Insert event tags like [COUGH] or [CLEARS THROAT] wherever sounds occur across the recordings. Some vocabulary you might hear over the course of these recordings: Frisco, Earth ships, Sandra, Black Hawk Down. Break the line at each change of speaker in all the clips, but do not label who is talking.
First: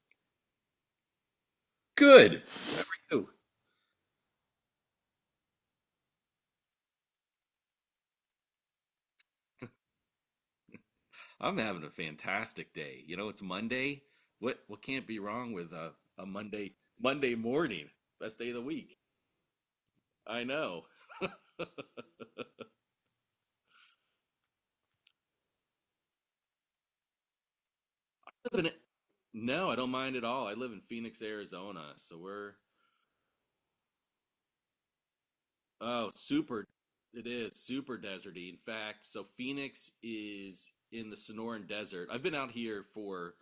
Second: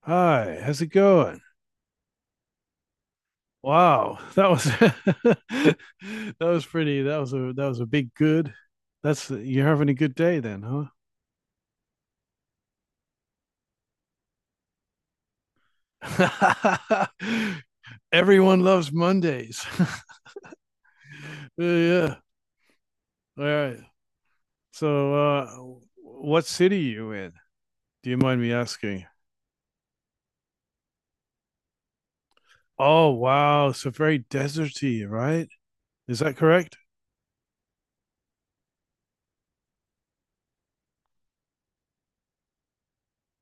Hi, how's it going?
Good. Ooh,
Wow, that was [LAUGHS] that was pretty. That was a big good. That's you're having a good day then,
I'm having a fantastic day. You know, it's Monday. What can't be wrong with a Monday
huh?
Monday morning?
[LAUGHS]
Best day of
Everyone
the
loves
week.
Mondays. [LAUGHS]
I know. [LAUGHS]
Yeah,
Live
yeah. All right. So, uh, what city are you in? Do you mind me
in-
asking?
No, I don't mind at all. I live in Phoenix, Arizona, so we're.
Oh, wow. So very deserty, right?
Oh,
Is that
super.
correct?
It is super deserty. In fact, so Phoenix is in the Sonoran Desert. I've been out here for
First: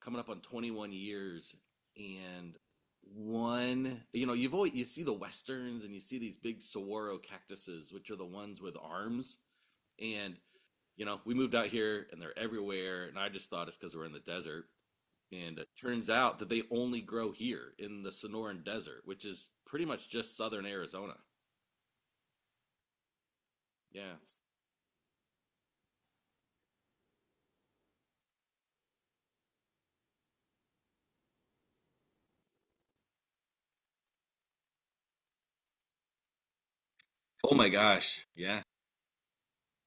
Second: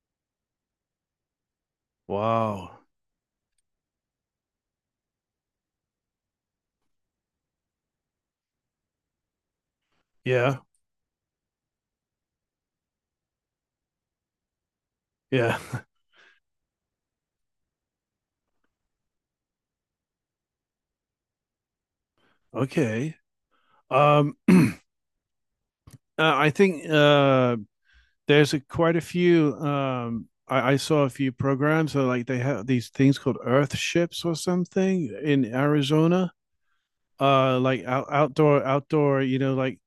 coming up on 21 years, and
Wow.
one, you've always, you see the westerns, and you see these big saguaro cactuses, which are the ones with arms. And
Yeah.
we moved out here, and they're everywhere, and I just thought it's because we're in the desert. And
Yeah.
it
[LAUGHS]
turns out that they only grow here in the Sonoran Desert, which is pretty much just southern Arizona.
Okay.
Yeah.
Um, [CLEARS THROAT] uh, I think there's quite a few. I saw a few programs where like they have these things called Earth ships or something in Arizona.
Oh my
Like
gosh, yeah.
outdoor. You know, like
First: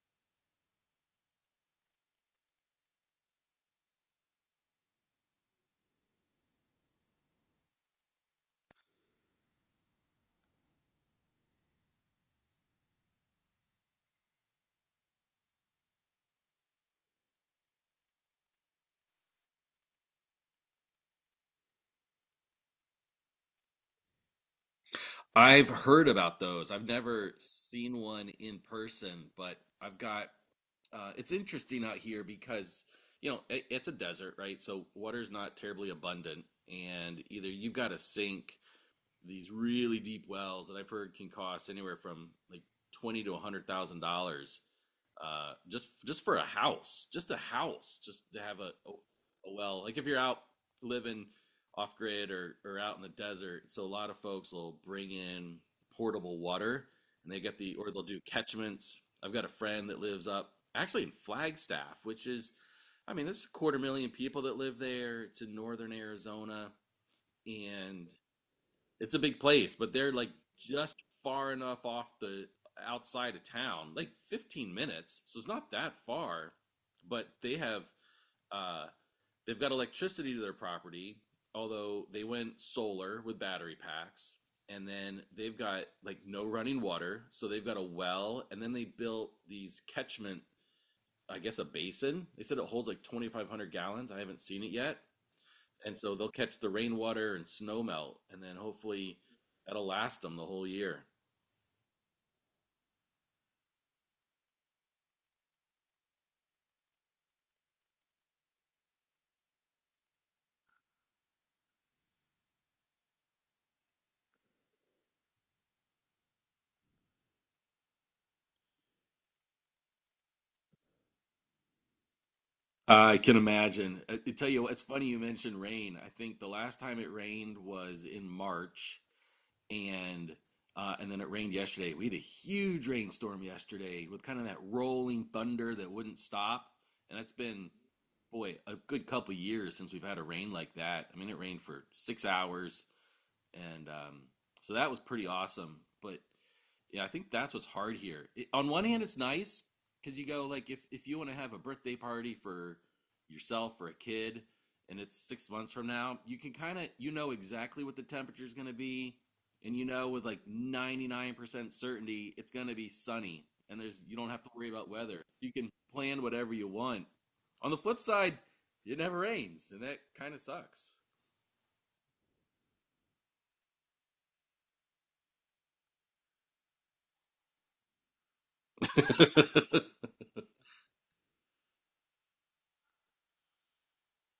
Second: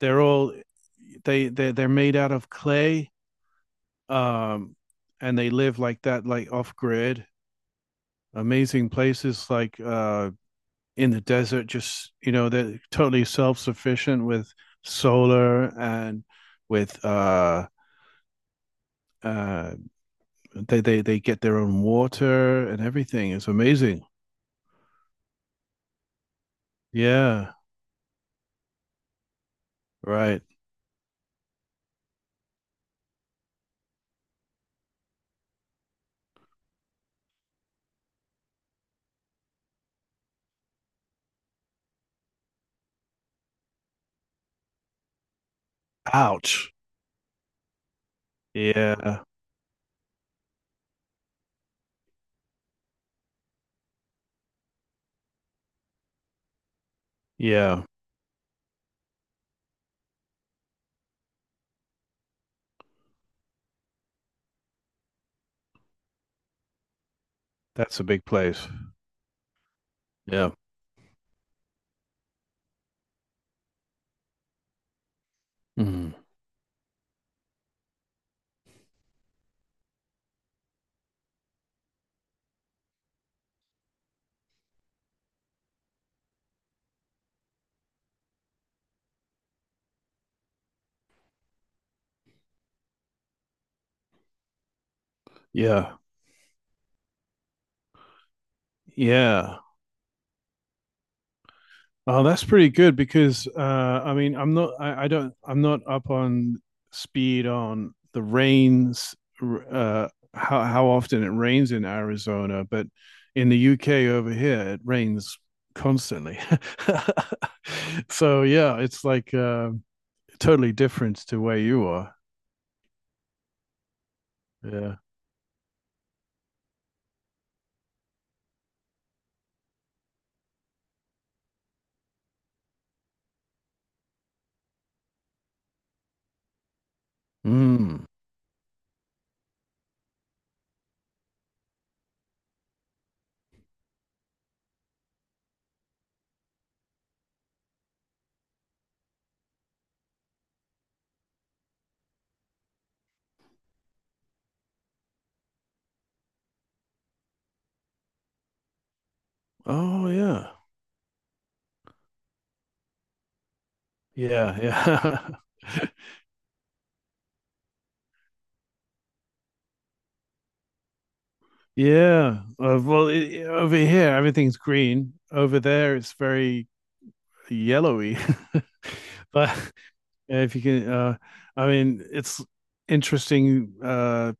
they're all they're made out of clay. Um, and they live like that, like off grid. Amazing places like in the desert, just you know, they're totally self sufficient with solar and with uh they get their own water and everything. It's amazing.
I've heard about those. I've never
Yeah,
seen one in person, but I've got
right.
it's interesting out here because it's a desert, right? So water's not terribly abundant, and either you've got a sink these really deep wells that I've heard can cost anywhere from like 20 to $100,000, just for
Ouch.
a house, just to have a, a
Yeah,
a well. Like if you're out living off grid or out in the desert, so a lot of folks will bring in portable water, and they get the
yeah.
or they'll do catchments. I've got a friend that lives up actually in Flagstaff, which is, I mean, there's a quarter million people that live there. It's in northern Arizona,
That's a
and
big place.
it's a big place, but they're like
Yeah.
just far enough off the outside of town, like 15 minutes. So it's not that
Mhm.
far, but uh they've got electricity to their property, although they went solar with battery packs. And then they've got like no running water, so they've got a well, and then they built these catchment, I guess a basin. They said it holds like 2,500 gallons. I haven't seen it yet,
Yeah.
and so they'll catch the rainwater and snow melt, and then hopefully
Yeah.
that'll last them the whole year.
Oh, that's pretty good because I mean I don't I'm not up on speed on the rains r- how often it rains in Arizona, but in the UK over here it rains constantly. [LAUGHS] So yeah, it's like totally different to where you are.
I can imagine. I tell you what, it's
Yeah.
funny you mentioned rain. I think the last time it rained was in March, and and then it rained yesterday. We had a huge rainstorm yesterday with kind of that rolling thunder that wouldn't stop, and it's been,
Mm.
boy, a good couple years since we've had a rain like that. I mean, it rained for 6 hours, and so that was pretty awesome. But yeah, I think that's what's hard here. On one hand, it's nice because you go like if you want to have a birthday party for yourself or a kid, and it's 6 months from now, you can kind of exactly what the temperature is going to be, and
Oh
with like
yeah.
99% certainty it's going to be sunny, and there's you don't have to
Yeah.
worry about weather,
Yeah.
so you can plan whatever you want. On the flip side, it never rains, and that kind of sucks.
[LAUGHS] Yeah. Well, over here everything's green. Over there it's very yellowy. [LAUGHS] But
[LAUGHS]
if you can, I mean, it's interesting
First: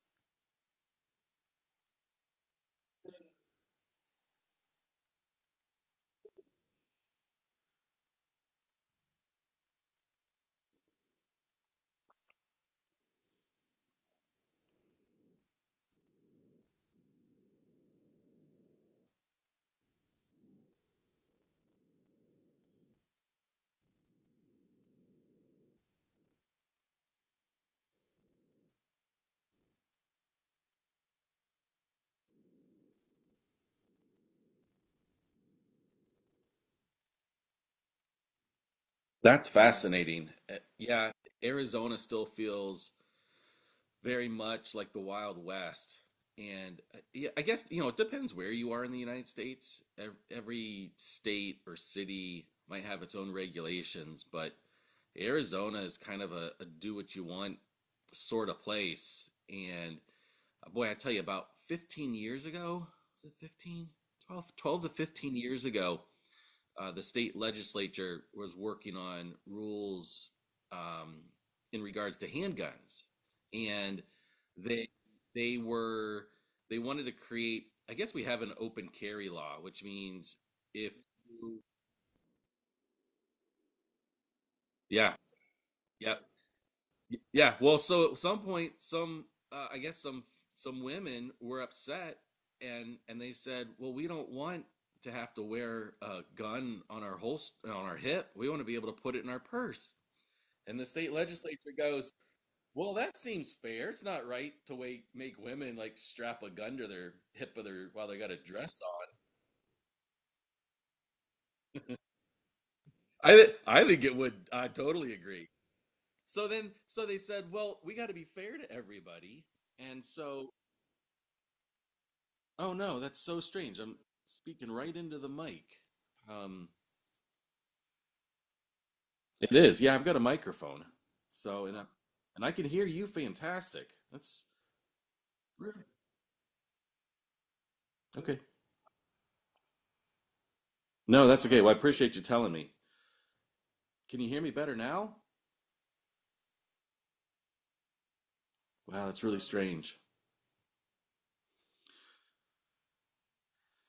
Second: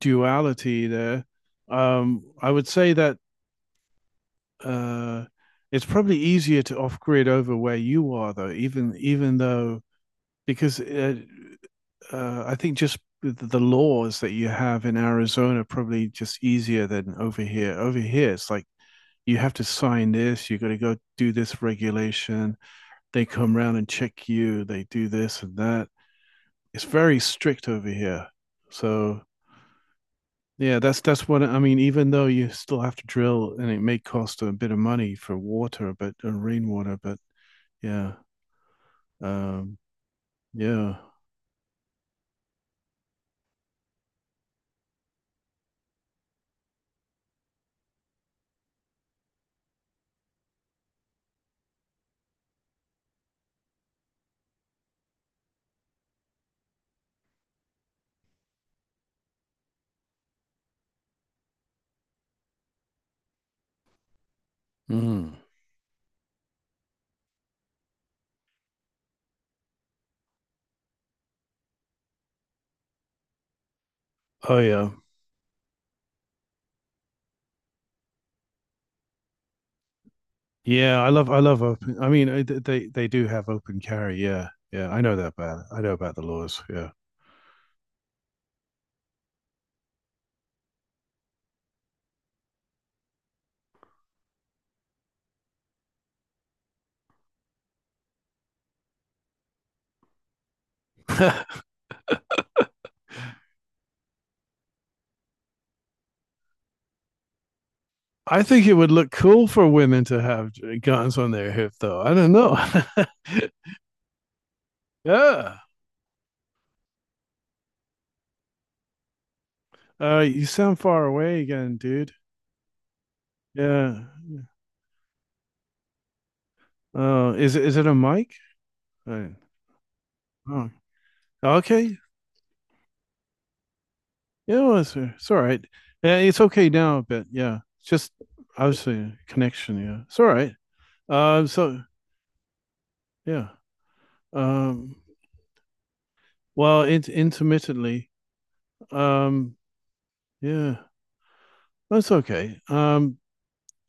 duality there. I would say that uh, it's probably easier to off grid over where you are, though. Even though because I think just the laws that you have in Arizona are probably just easier than over here. Over here, it's like you have to sign this, you got to go do this regulation. They come round and check you, they do this and that. It's very strict over here. So yeah, that's what I mean. Even though you still have to drill, and it may cost a bit of money for water, but rainwater, but yeah,
That's
um,
fascinating.
yeah.
Yeah, Arizona still feels very much like the Wild West. And yeah, I guess, it depends where you are in the United States. Every state or city might have its own regulations, but Arizona is kind of a do what you want sort of place. And boy, I tell you, about 15 years ago, was it 15? 12, twelve to 15
Mm.
years ago, the state legislature was working on rules um, in regards to handguns, and
Oh
they
yeah,
they were they wanted to create. I guess we have an open carry law, which means if.
yeah, I love open. I mean, they do have open carry. Yeah, yeah, I
Yeah,
know that about. I know about
yeah,
the laws. Yeah,
yeah. Well, so at some point, some I guess some women were upset, and they said, well, we don't want to have to wear a gun on our holster on our hip. We want to be able to put it in our purse. And the state legislature goes, well, that seems fair. It's not right to wait, make women like strap a gun to their hip of their while they got a
I think it
dress
would
on.
look cool for women to have guns on their hip, though. I don't know. [LAUGHS]
I think it would. I totally agree.
Yeah.
So then, so they said, well, we got to be fair to everybody. And
You
so,
sound far away again, dude.
oh no, that's so strange. I'm
Yeah.
speaking right into the mic. Um,
Is it a mic? Uh,
it is. Yeah, I've got a
Oh,
microphone. So, and I,
okay.
and I can hear you fantastic. That's
Yeah, well, it's all right. Yeah, it's okay now a bit. Yeah, it's just
okay.
obviously a connection. Yeah, it's all right.
No, that's okay. Well, I
So
appreciate you telling me.
yeah.
Can you hear me better
Um,
now?
Well, it intermittently.
Wow, that's really
Um,
strange.
yeah, that's okay.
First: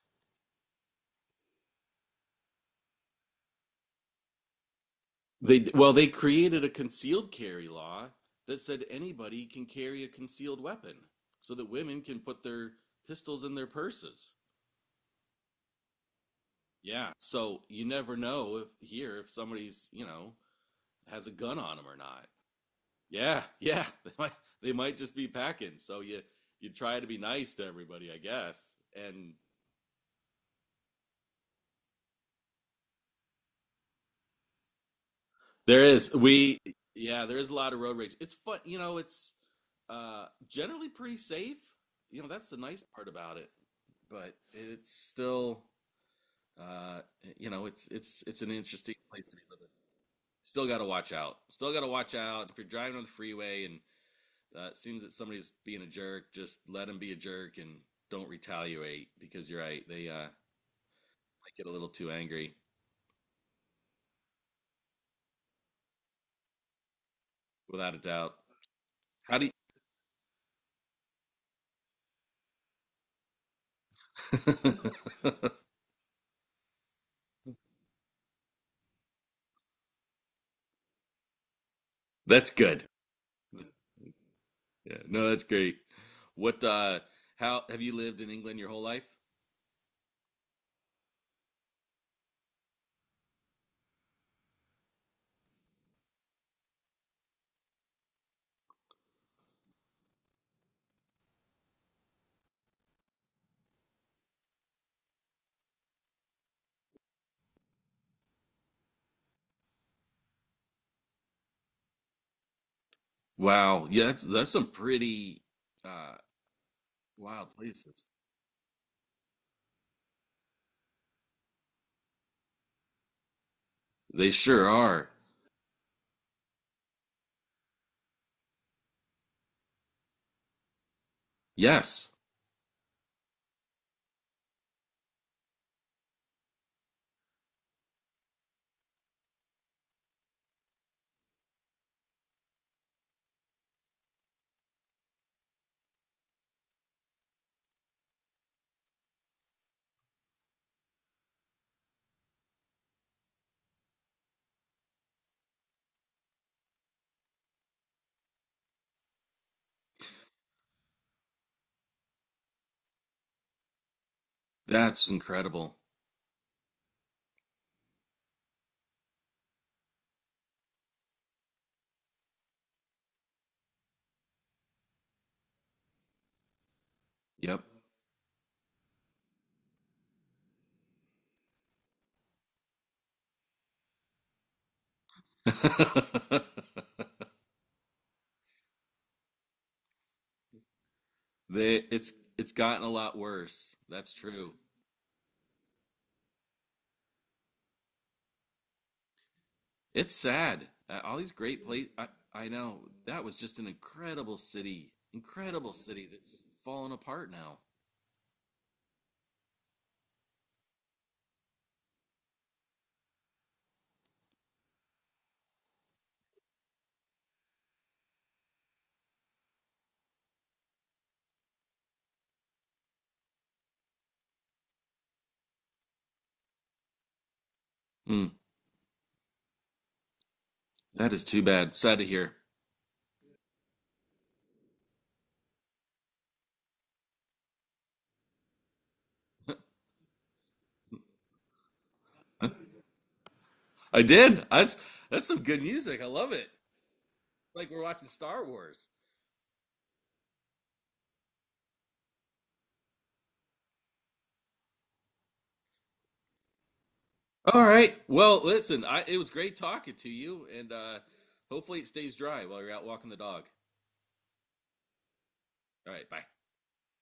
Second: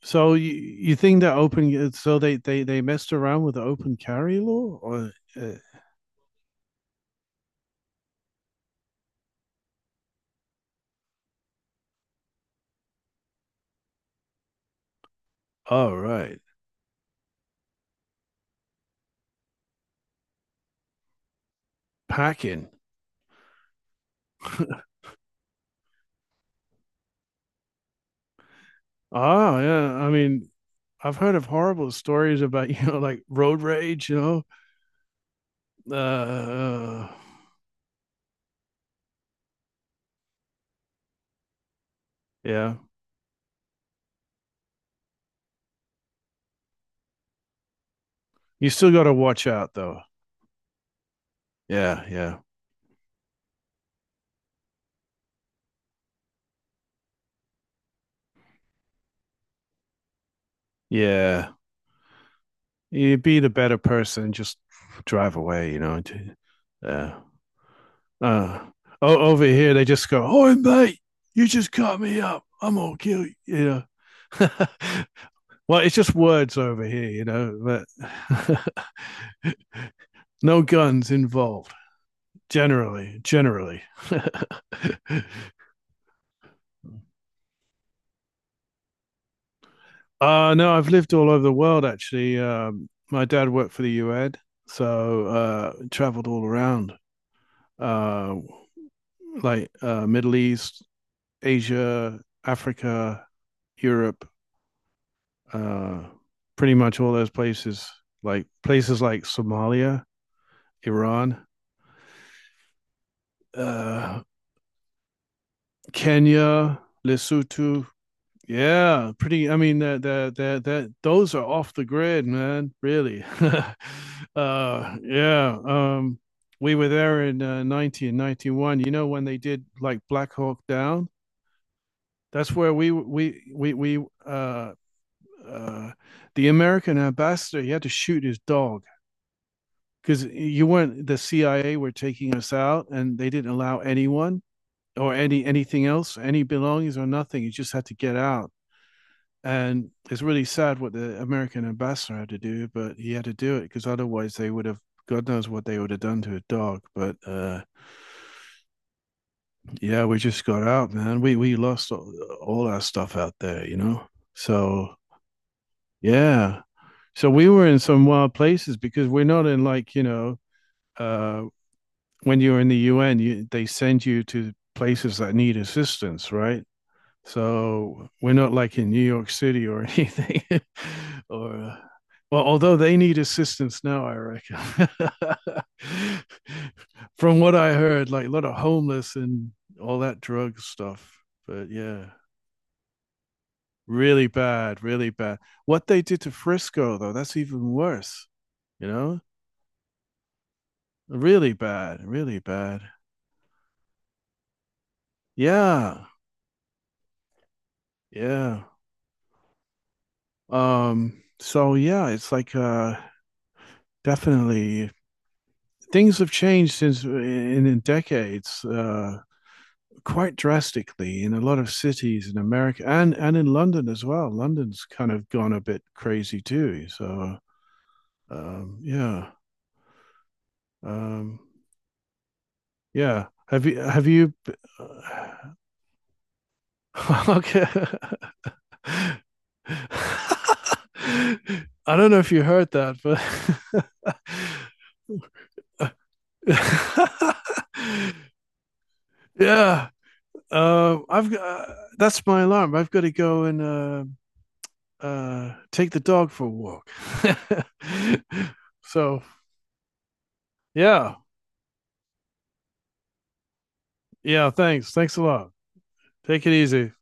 So you you think that open? So they messed around with the open carry law, or uh,
They Well, they created a concealed carry law that said anybody can carry a concealed weapon so that women can put their pistols in their purses.
oh right,
Yeah. So you never know if somebody's, has a gun on them or not.
packing.
Yeah, [LAUGHS] yeah. They might just be packing. So you try to be nice to everybody, I guess. And
Ah, yeah, I mean, I've heard of horrible stories about [LAUGHS] you know like road rage. You know,
there
uh,
is. We
uh,
Yeah, there is a lot of road rage. It's fun, it's generally pretty safe. You know, that's the
yeah.
nice part about it. But it's still, uh it's an
You still
interesting
got to
place to be
watch
living.
out though.
Still got to watch out. Still got to
Yeah,
watch
yeah,
out. If you're driving on the freeway and it seems that somebody's being a jerk, just let them be a jerk and don't retaliate because you're right. They
yeah.
might get a little too angry,
You be the better person. Just drive away. You know. Yeah.
without a doubt.
Uh,
How
over
do you?
here, they just go, "Oh, mate, you just cut me up. I'm gonna kill you." You know. [LAUGHS] Well, it's just words over here, you know, but [LAUGHS] no guns involved.
[LAUGHS] That's good.
Generally, generally.
Yeah, no, that's great. What, how have you lived in England your whole life?
No, I've lived all over the world actually. My dad worked for the UN, so traveled all around, uh, Middle East, Asia, Africa, Europe, uh, pretty much all those places like Somalia, Iran,
Wow. Yeah,
uh,
that's some pretty uh
Kenya,
wild
Lesotho.
places.
Yeah, pretty. I mean, that that that that those are off the grid, man. Really.
They
[LAUGHS]
sure are.
Yeah. We were there in 1991. You know when they did like Black Hawk Down.
Yes.
That's where we uh, uh, the American ambassador he had to shoot his dog because you weren't the CIA were taking us out, and they didn't allow anyone or anything else, any belongings or nothing. You just had to get out, and it's really sad what the American ambassador had to do, but he had to do it because otherwise they would have. God knows what they would have done to a dog, but yeah, we just got out, man. We lost all our stuff out there, you know. So
That's incredible.
yeah, so we were in some wild places because we're not in like you know uh, when you're in the UN, they send you to places that need assistance, right?
Yep.
So we're not like in New York City or anything, [LAUGHS] or well, although they need assistance now, I reckon. [LAUGHS]
[LAUGHS]
From what I heard, like a lot of homeless and all that drug stuff. But
They,
yeah,
it's gotten a lot worse. That's
really
true.
bad, really bad. What they did to Frisco, though, that's even worse, you know?
It's sad. All these
Really
great places.
bad, really
I know
bad.
that was just an incredible
Yeah,
city that's just falling apart now.
yeah. So yeah, it's like definitely things have changed since in decades, quite drastically in a lot of cities in America and in London as well. London's kind of gone a bit crazy too. So
Mm,
yeah,
that is
um,
too bad. Sad to hear.
yeah. Have you [LAUGHS] Okay. [LAUGHS] I don't know if you heard that, but
I did. That's some good music. I love it.
[LAUGHS] [LAUGHS]
Like we're watching Star Wars.
yeah. I've got that's my alarm. I've got to go and take the dog for a walk.
All right. Well,
[LAUGHS]
listen, it
So
was great talking to you, and
yeah,
hopefully it stays dry while you're out walking the dog.
yeah. Thanks, thanks a lot.
All right. Bye.
Take it easy.